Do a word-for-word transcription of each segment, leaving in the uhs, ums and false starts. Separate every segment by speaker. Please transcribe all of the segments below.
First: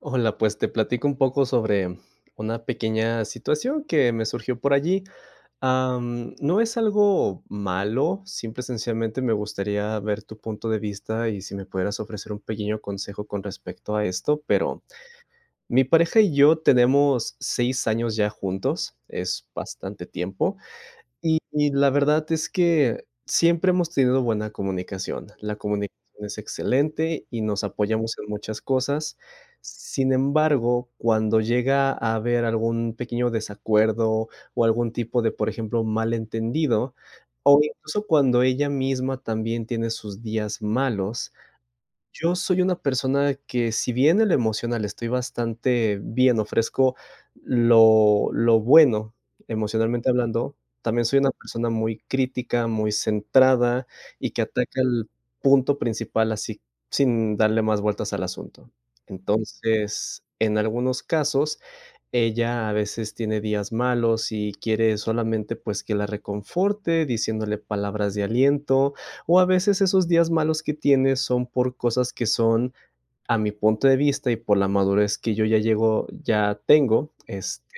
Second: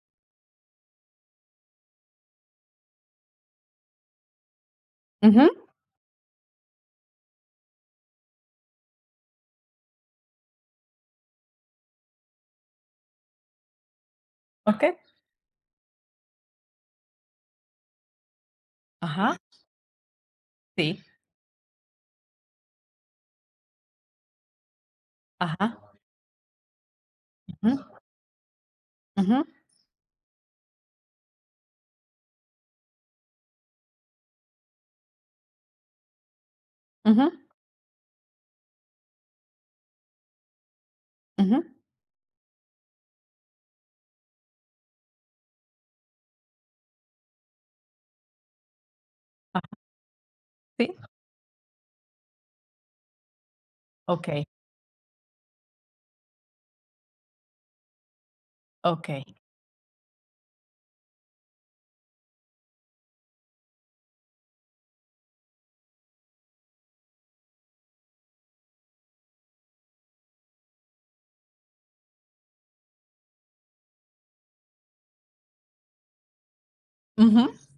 Speaker 1: Hola, pues te platico un poco sobre una pequeña situación que me surgió por allí.
Speaker 2: Ujú.
Speaker 1: Am, no es algo malo, simple y sencillamente me gustaría ver tu punto de vista y si me pudieras ofrecer un pequeño consejo con respecto a esto, pero
Speaker 2: Okey.
Speaker 1: mi pareja y yo tenemos seis años ya juntos,
Speaker 2: Ajá,
Speaker 1: es bastante tiempo.
Speaker 2: sí,
Speaker 1: Y la verdad es que siempre hemos tenido buena comunicación. La
Speaker 2: ajá,
Speaker 1: comunicación es excelente y nos
Speaker 2: ujú,
Speaker 1: apoyamos en muchas cosas.
Speaker 2: ujú,
Speaker 1: Sin embargo, cuando llega a haber algún pequeño desacuerdo o algún tipo de, por ejemplo, malentendido,
Speaker 2: ujú,
Speaker 1: o incluso cuando ella misma también tiene sus días malos,
Speaker 2: ujú,
Speaker 1: yo soy una persona que, si bien en lo emocional estoy bastante bien, ofrezco lo lo bueno,
Speaker 2: ah,
Speaker 1: emocionalmente hablando,
Speaker 2: sí,
Speaker 1: también soy una persona muy crítica, muy centrada y que
Speaker 2: okey,
Speaker 1: ataca el punto principal así sin darle más vueltas al asunto.
Speaker 2: okey,
Speaker 1: Entonces, en algunos casos ella a veces tiene días malos y quiere solamente pues que la reconforte diciéndole palabras de aliento o a veces esos días malos que tiene son por cosas que son a mi punto de vista y por la madurez que yo ya llego ya tengo,
Speaker 2: ujú,
Speaker 1: este,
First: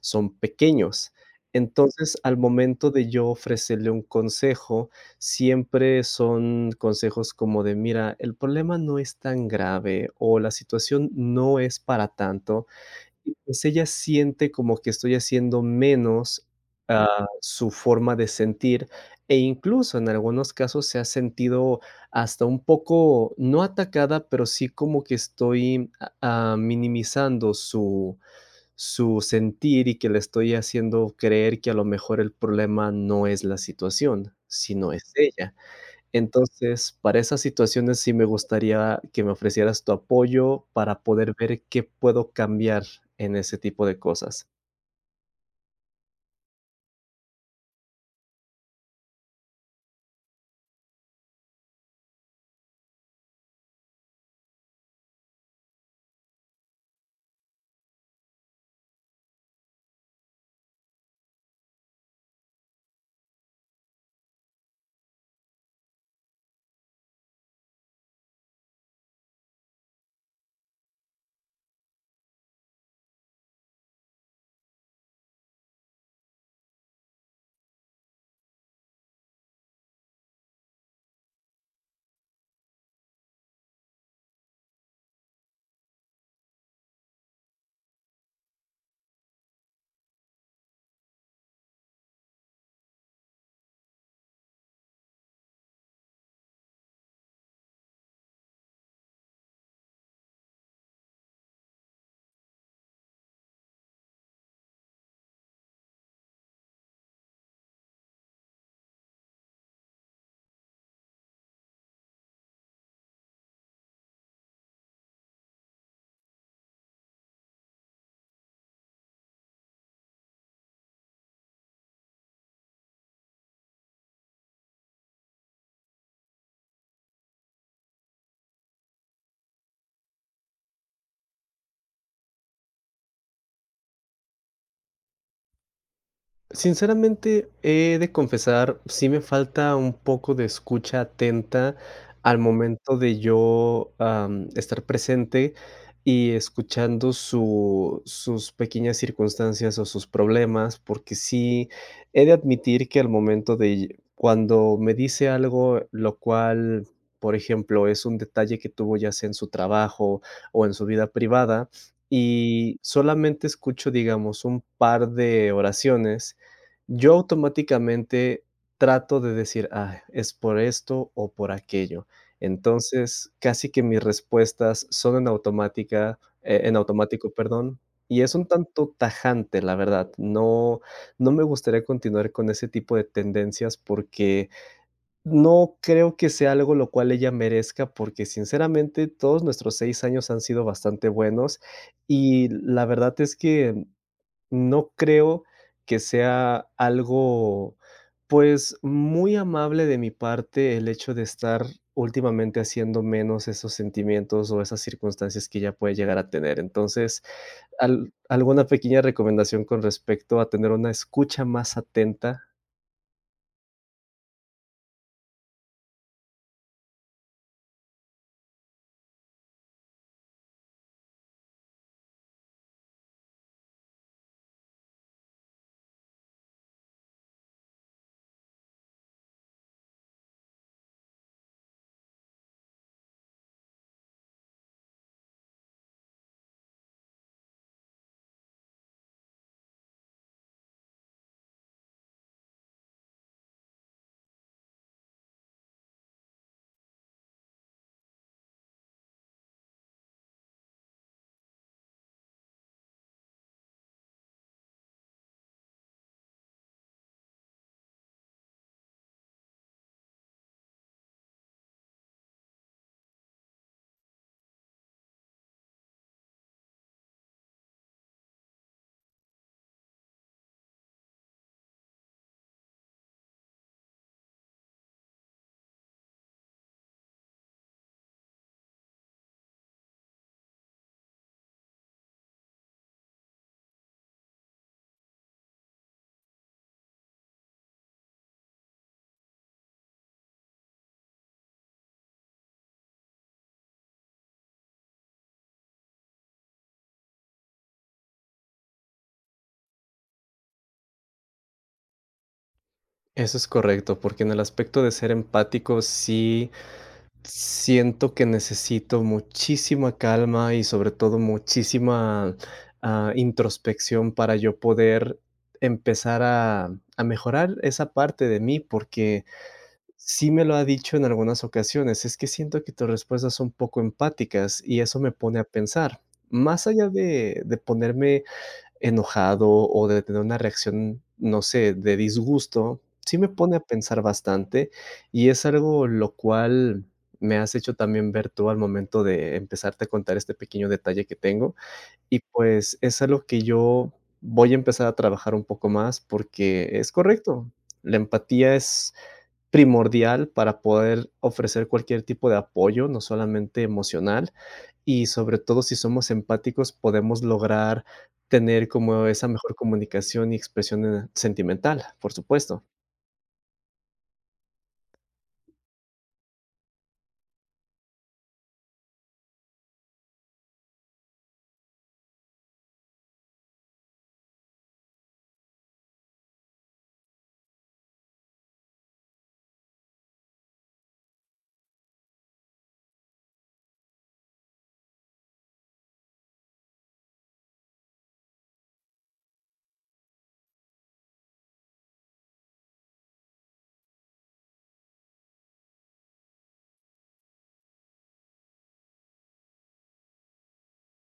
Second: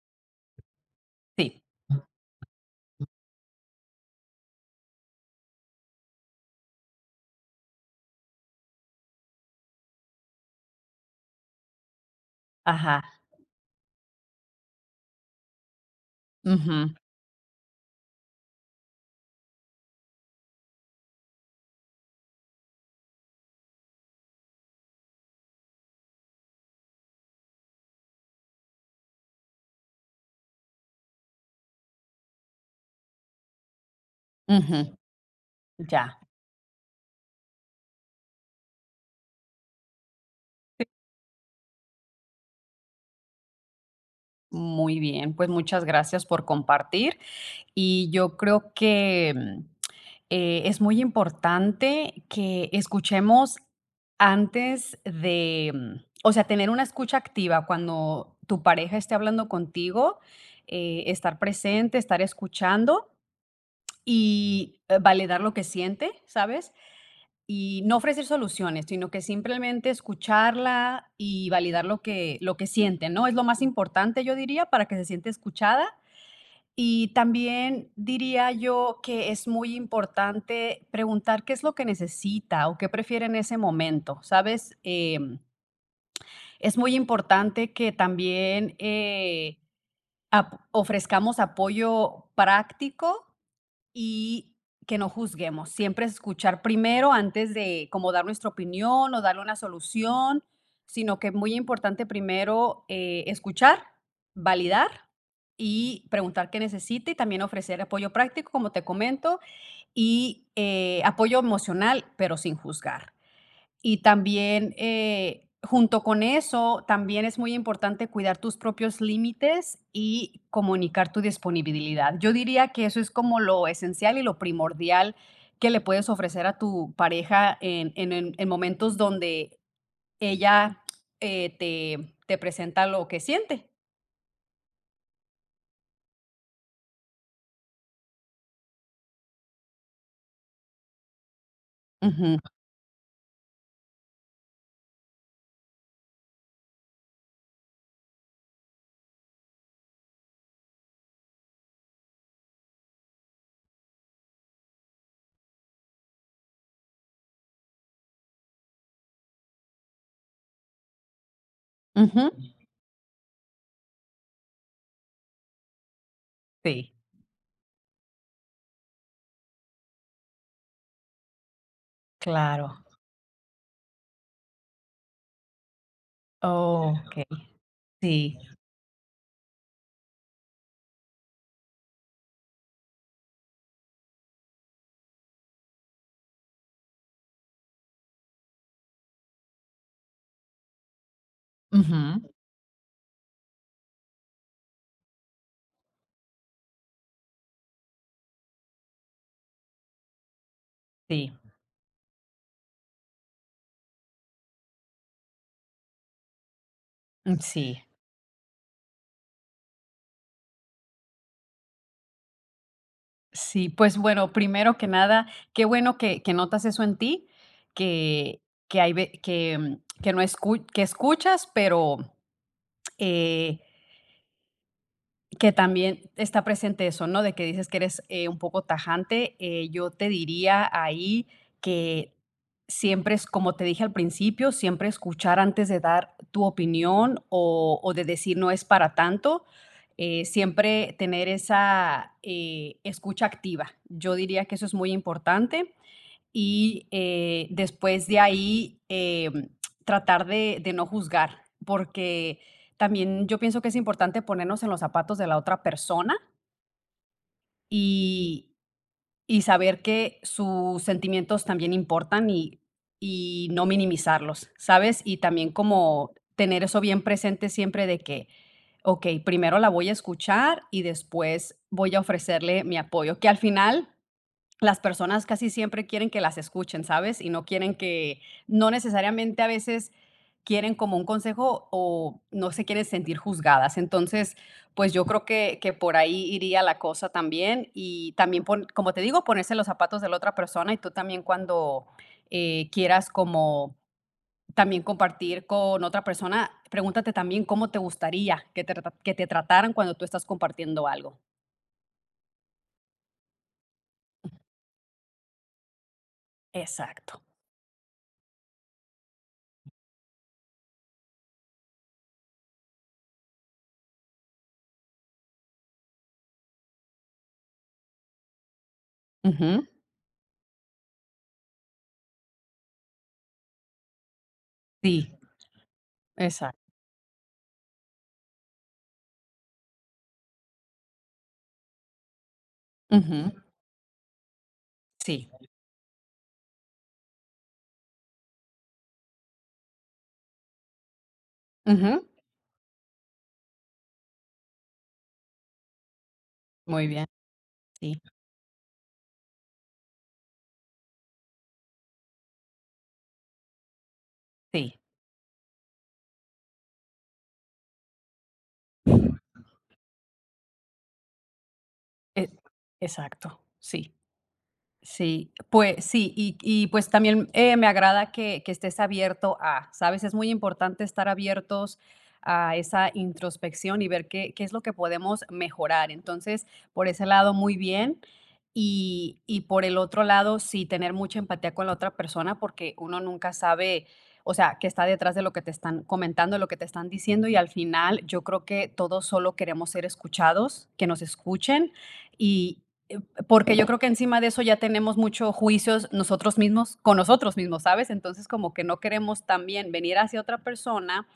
Speaker 1: son pequeños.
Speaker 2: sí,
Speaker 1: Entonces, al momento de yo ofrecerle un consejo, siempre son consejos como de, mira, el problema no es tan grave o la situación no es para tanto,
Speaker 2: ajá,
Speaker 1: y, pues, ella siente como que estoy haciendo menos,
Speaker 2: ujú,
Speaker 1: ah, su forma de sentir, e incluso en algunos casos se ha sentido hasta un poco, no atacada, pero sí como que estoy, ah, minimizando su su sentir y que le estoy haciendo creer que a lo mejor el problema no es la situación,
Speaker 2: ujú,
Speaker 1: sino es ella.
Speaker 2: ya,
Speaker 1: Entonces, para esas situaciones sí me gustaría que me ofrecieras tu apoyo para poder ver qué puedo cambiar en ese tipo de cosas.
Speaker 2: muy bien, pues, muchas gracias por compartir. Y yo creo que, mm, eh, es muy importante que escuchemos antes de, mm, o sea, tener una escucha activa cuando tu pareja esté hablando contigo, eh, estar presente, estar escuchando. Y, eh, validar lo que siente, ¿sabes? Y no ofrecer soluciones, sino que simplemente escucharla y validar lo que lo que siente, ¿no? Es lo más importante, yo diría, para que se siente escuchada. Y también diría yo que es muy importante preguntar qué es lo que necesita o qué prefiere en ese momento, ¿sabes? Em, es muy importante que también, eh, ap- ofrezcamos apoyo práctico y que no juzguemos, siempre escuchar primero antes de como dar nuestra opinión o darle una solución, sino que es muy importante primero eh, escuchar, validar y preguntar qué necesita y también ofrecer apoyo práctico, como te comento, y eh, apoyo emocional, pero sin juzgar. Y también, eh, junto con eso, también es muy importante cuidar tus propios límites y comunicar tu disponibilidad. Yo diría que eso es como lo esencial y lo primordial que le puedes ofrecer a tu pareja en, en- en- en momentos donde ella eh, te, te presenta lo que siente.
Speaker 1: Sinceramente, he de confesar, sí me falta un poco de escucha atenta al
Speaker 2: Ujú,
Speaker 1: momento de yo, am, estar presente y escuchando su sus pequeñas circunstancias o sus problemas, porque sí he de admitir que al momento de cuando me dice algo, lo cual, por ejemplo, es un detalle que tuvo ya sea en su trabajo o en su vida privada,
Speaker 2: ujú.
Speaker 1: y solamente escucho, digamos, un par de oraciones,
Speaker 2: Sí,
Speaker 1: yo automáticamente trato de decir: "Ah, es por esto o por aquello".
Speaker 2: claro.
Speaker 1: Entonces, casi que mis respuestas son en automática, eh, en
Speaker 2: Oh, ok.
Speaker 1: automático, perdón, y es
Speaker 2: Sí,
Speaker 1: un tanto tajante, la verdad. No no me gustaría continuar con ese tipo de tendencias porque no creo que sea algo lo cual ella merezca, porque sinceramente todos nuestros seis años han sido bastante buenos
Speaker 2: ujú,
Speaker 1: y la verdad es que no creo que sea algo, pues, muy amable de mi parte el hecho de
Speaker 2: sí,
Speaker 1: estar últimamente haciendo menos esos sentimientos o esas circunstancias que ya puede llegar a tener. Entonces,
Speaker 2: mm, sí.
Speaker 1: al alguna pequeña recomendación con respecto a tener una escucha más atenta.
Speaker 2: Sí, pues bueno, primero que nada, qué bueno que, que notas eso en ti, que, que hay ve- que, mm, que no escu- que escuchas, pero eh, que también está presente eso, ¿no? De que dices que eres, eh, un poco tajante. Eh, yo te diría ahí que siempre es, como te dije al principio, siempre escuchar antes de dar tu opinión o o de decir: "No es para tanto", eh, siempre tener esa, eh, escucha activa. Yo diría que eso es muy importante y eh, después de ahí em, tratar de, de no juzgar, porque también yo pienso que es importante ponernos en los zapatos de la otra persona y, y saber que sus sentimientos también importan y, y no minimizarlos, ¿sabes? Y también como tener eso bien presente siempre de que, ok, primero la voy a escuchar y después voy a ofrecerle mi apoyo, que al final las personas casi siempre quieren que las escuchen, ¿sabes? Y no quieren que, no necesariamente a veces quieren como un consejo o no se quieren sentir juzgadas. Entonces, pues yo creo que, que por ahí iría la cosa también. Y también, pon- como te digo, ponerse los zapatos de la otra persona y tú también cuando eh, quieras como también compartir con otra persona, pregúntate también cómo te gustaría que te, trata- que te trataran cuando tú estás compartiendo algo.
Speaker 1: Eso es correcto, porque en el aspecto de ser empático sí
Speaker 2: Exacto.
Speaker 1: siento que necesito muchísima calma y sobre todo muchísima, ah, introspección para yo poder empezar a a mejorar esa parte de mí, porque
Speaker 2: Ujú.
Speaker 1: sí me lo ha dicho en algunas ocasiones, es que siento que tus respuestas son poco empáticas y eso
Speaker 2: Sí,
Speaker 1: me pone a pensar. Más
Speaker 2: exacto.
Speaker 1: allá de de ponerme enojado o de tener una reacción, no sé, de disgusto, sí me
Speaker 2: Ujú.
Speaker 1: pone a pensar bastante y
Speaker 2: Sí,
Speaker 1: es algo lo cual me has hecho también ver tú al momento de empezarte a contar este pequeño detalle que tengo
Speaker 2: ujú,
Speaker 1: y pues es algo que yo voy a empezar a trabajar un poco más porque
Speaker 2: muy
Speaker 1: es
Speaker 2: bien,
Speaker 1: correcto. La
Speaker 2: sí,
Speaker 1: empatía es primordial para poder ofrecer cualquier tipo de apoyo, no solamente emocional,
Speaker 2: sí,
Speaker 1: y sobre todo si somos empáticos podemos lograr tener como esa mejor comunicación y expresión, eh, sentimental, por
Speaker 2: e
Speaker 1: supuesto.
Speaker 2: exacto, sí. Sí, pues sí, y y pues también, eh, me agrada que que estés abierto a, ¿sabes? Es muy importante estar abiertos a esa introspección y ver qué qué es lo que podemos mejorar. Entonces, por ese lado, muy bien. Y y por el otro lado, sí, tener mucha empatía con la otra persona, porque uno nunca sabe, o sea, qué está detrás de lo que te están comentando, lo que te están diciendo, y al final yo creo que todos solo queremos ser escuchados, que nos escuchen y eh, porque yo creo que encima de eso ya tenemos muchos juicios nosotros mismos, con nosotros mismos, ¿sabes? Entonces como que no queremos también venir hacia otra persona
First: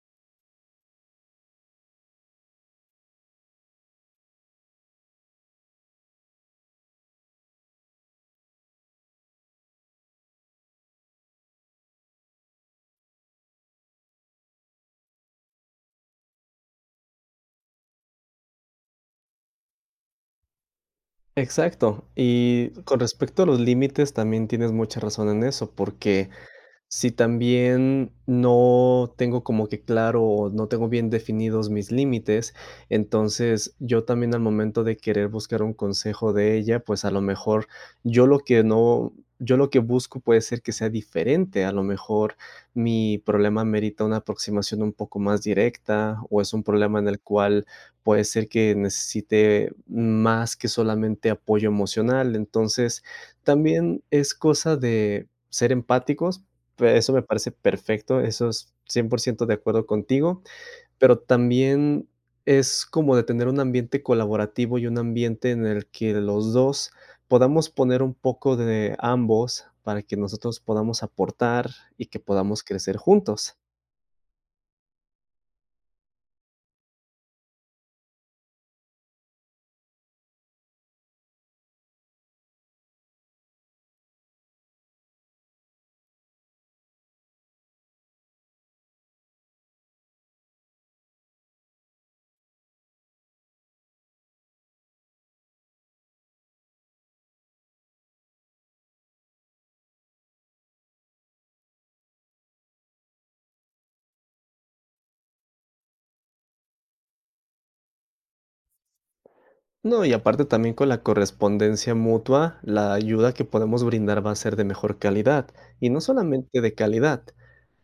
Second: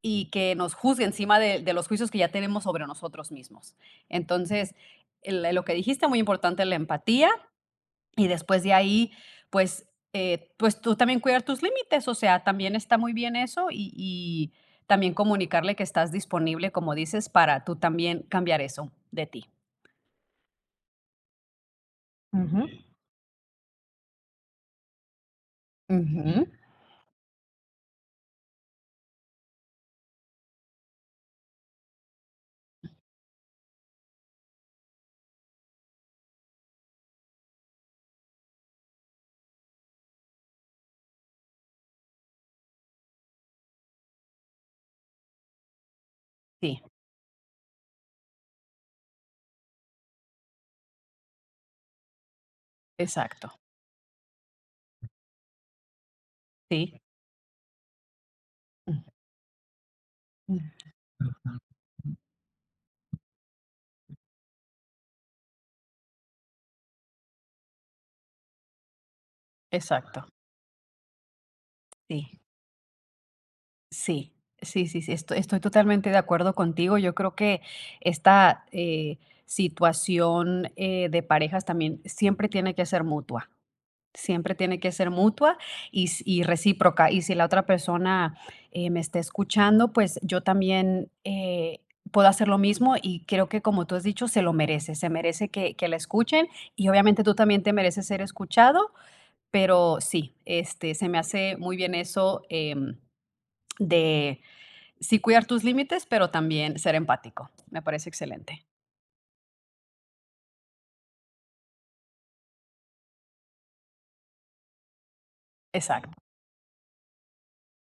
Speaker 2: y que nos juzgue encima de, de los juicios que ya tenemos sobre nosotros mismos. Entonces, el- lo que dijiste, muy importante, la empatía y después de ahí, pues, eh, pues tú también cuidar tus límites, o sea, también está muy bien eso y, y también comunicarle que estás disponible, como dices, para tú también cambiar eso de ti.
Speaker 1: Exacto.
Speaker 2: Ujú.
Speaker 1: Y con respecto a los límites, también tienes mucha razón en eso, porque
Speaker 2: Ujú,
Speaker 1: si también no tengo como que claro, o no tengo bien definidos mis límites, entonces yo también al momento de querer buscar un consejo de ella, pues a lo mejor yo lo que no, yo lo que busco puede ser que sea diferente, a lo mejor mi problema merita una aproximación un poco más directa o es un
Speaker 2: sí.
Speaker 1: problema en el cual puede ser que necesite más que solamente apoyo emocional, entonces
Speaker 2: Exacto,
Speaker 1: también es cosa de ser empáticos. Pe
Speaker 2: sí.
Speaker 1: eso me parece perfecto, eso es cien por ciento de acuerdo contigo,
Speaker 2: Ujú.
Speaker 1: pero también es como de tener un ambiente colaborativo y un ambiente en el que los dos podamos poner un poco de ambos para que
Speaker 2: Exacto,
Speaker 1: nosotros podamos aportar y que
Speaker 2: sí,
Speaker 1: podamos crecer juntos.
Speaker 2: sí, sí, sí, sí, esto estoy totalmente de acuerdo contigo. Yo creo que esta, eh, situación, eh, de parejas también siempre tiene que ser mutua, siempre tiene que ser mutua y s y recíproca. Y si la otra persona, eh, me está escuchando, pues yo también, eh, puedo hacer lo mismo y creo que, como tú has dicho, se lo merece, se merece que que la escuchen y obviamente tú también te mereces ser escuchado. Pero sí, este, se me hace muy bien eso, em, de sí cuidar tus límites, pero también ser empático. Me parece excelente.
Speaker 1: No, y aparte también con la correspondencia mutua, la ayuda que podemos brindar va a ser de mejor calidad. Y no
Speaker 2: Exacto.
Speaker 1: solamente de calidad,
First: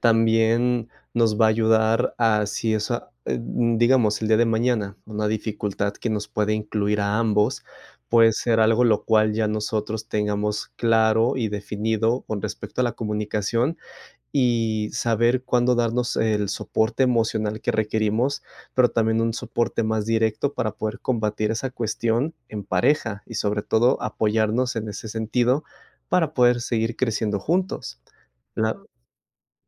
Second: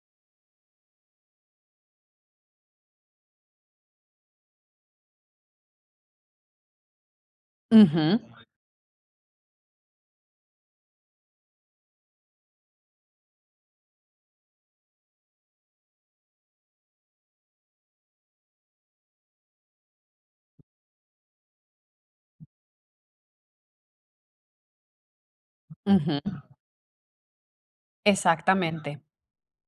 Speaker 1: también nos va a ayudar a si eso, eh, digamos, el día de mañana, una dificultad que nos puede incluir a ambos,
Speaker 2: Ujú,
Speaker 1: puede ser algo lo cual ya nosotros tengamos claro y definido con respecto a la comunicación y saber cuándo darnos el soporte emocional que requerimos, pero también un soporte más directo para poder combatir esa cuestión en pareja y sobre todo apoyarnos en ese sentido para
Speaker 2: ujú,
Speaker 1: poder seguir creciendo juntos.
Speaker 2: exactamente.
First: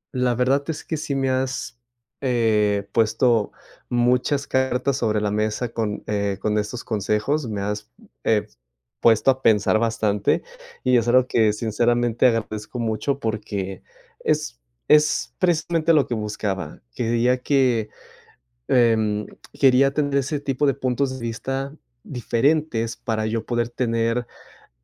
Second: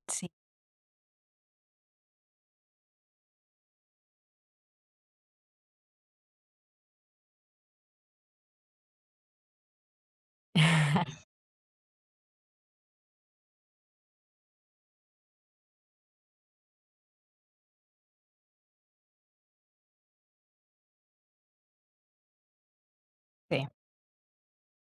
Speaker 2: Sí,
Speaker 1: La verdad es que sí me has, eh, puesto muchas cartas sobre la mesa con, eh, con estos consejos. Me has, eh, puesto a pensar bastante, y es algo que sinceramente agradezco mucho porque es es precisamente lo que buscaba. Quería que, em, quería tener ese tipo de puntos de vista diferentes para yo
Speaker 2: sí.
Speaker 1: poder tener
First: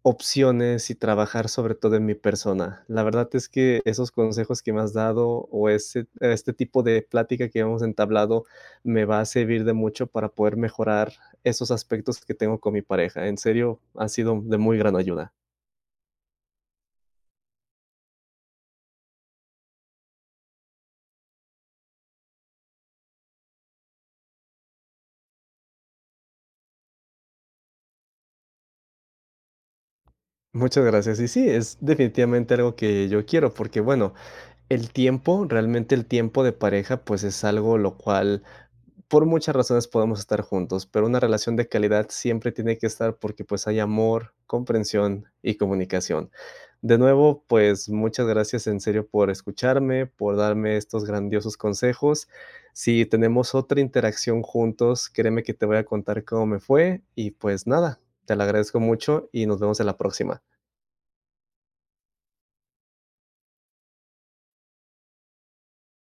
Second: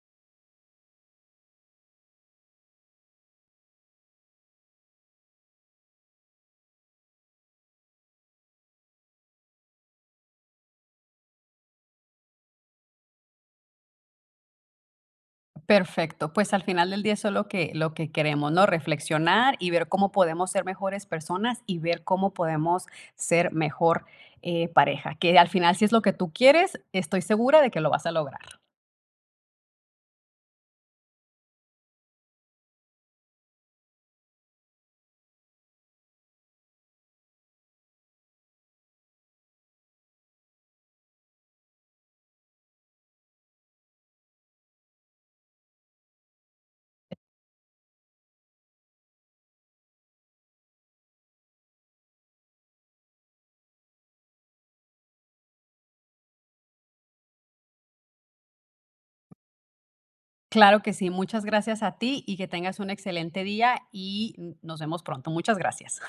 Speaker 1: opciones y trabajar sobre todo en mi persona. La verdad es que esos consejos que me has dado o ese este tipo de plática que hemos entablado me va a servir de mucho para poder mejorar esos aspectos que tengo con mi pareja. En serio, ha sido de muy gran ayuda.
Speaker 2: Perfecto, pues al final del día eso es lo que lo que queremos, ¿no? Reflexionar y ver cómo podemos ser mejores personas y ver cómo podemos ser mejor, eh, pareja, que al final, si es lo que tú quieres, estoy segura de que lo vas a lograr.
Speaker 1: Muchas gracias. Y sí, es definitivamente algo que yo quiero, porque bueno, el tiempo, realmente el tiempo de pareja, pues es algo lo cual por muchas razones podemos estar juntos, pero una relación de calidad siempre tiene que estar porque pues hay amor, comprensión y comunicación. De nuevo, pues muchas gracias en serio por escucharme, por darme estos grandiosos consejos. Si tenemos otra interacción juntos, créeme que te voy a contar cómo me fue y pues nada, te lo agradezco mucho y nos vemos en la próxima.
Speaker 2: Claro que sí, muchas gracias a ti y que tengas un excelente día y nos vemos pronto. Muchas gracias.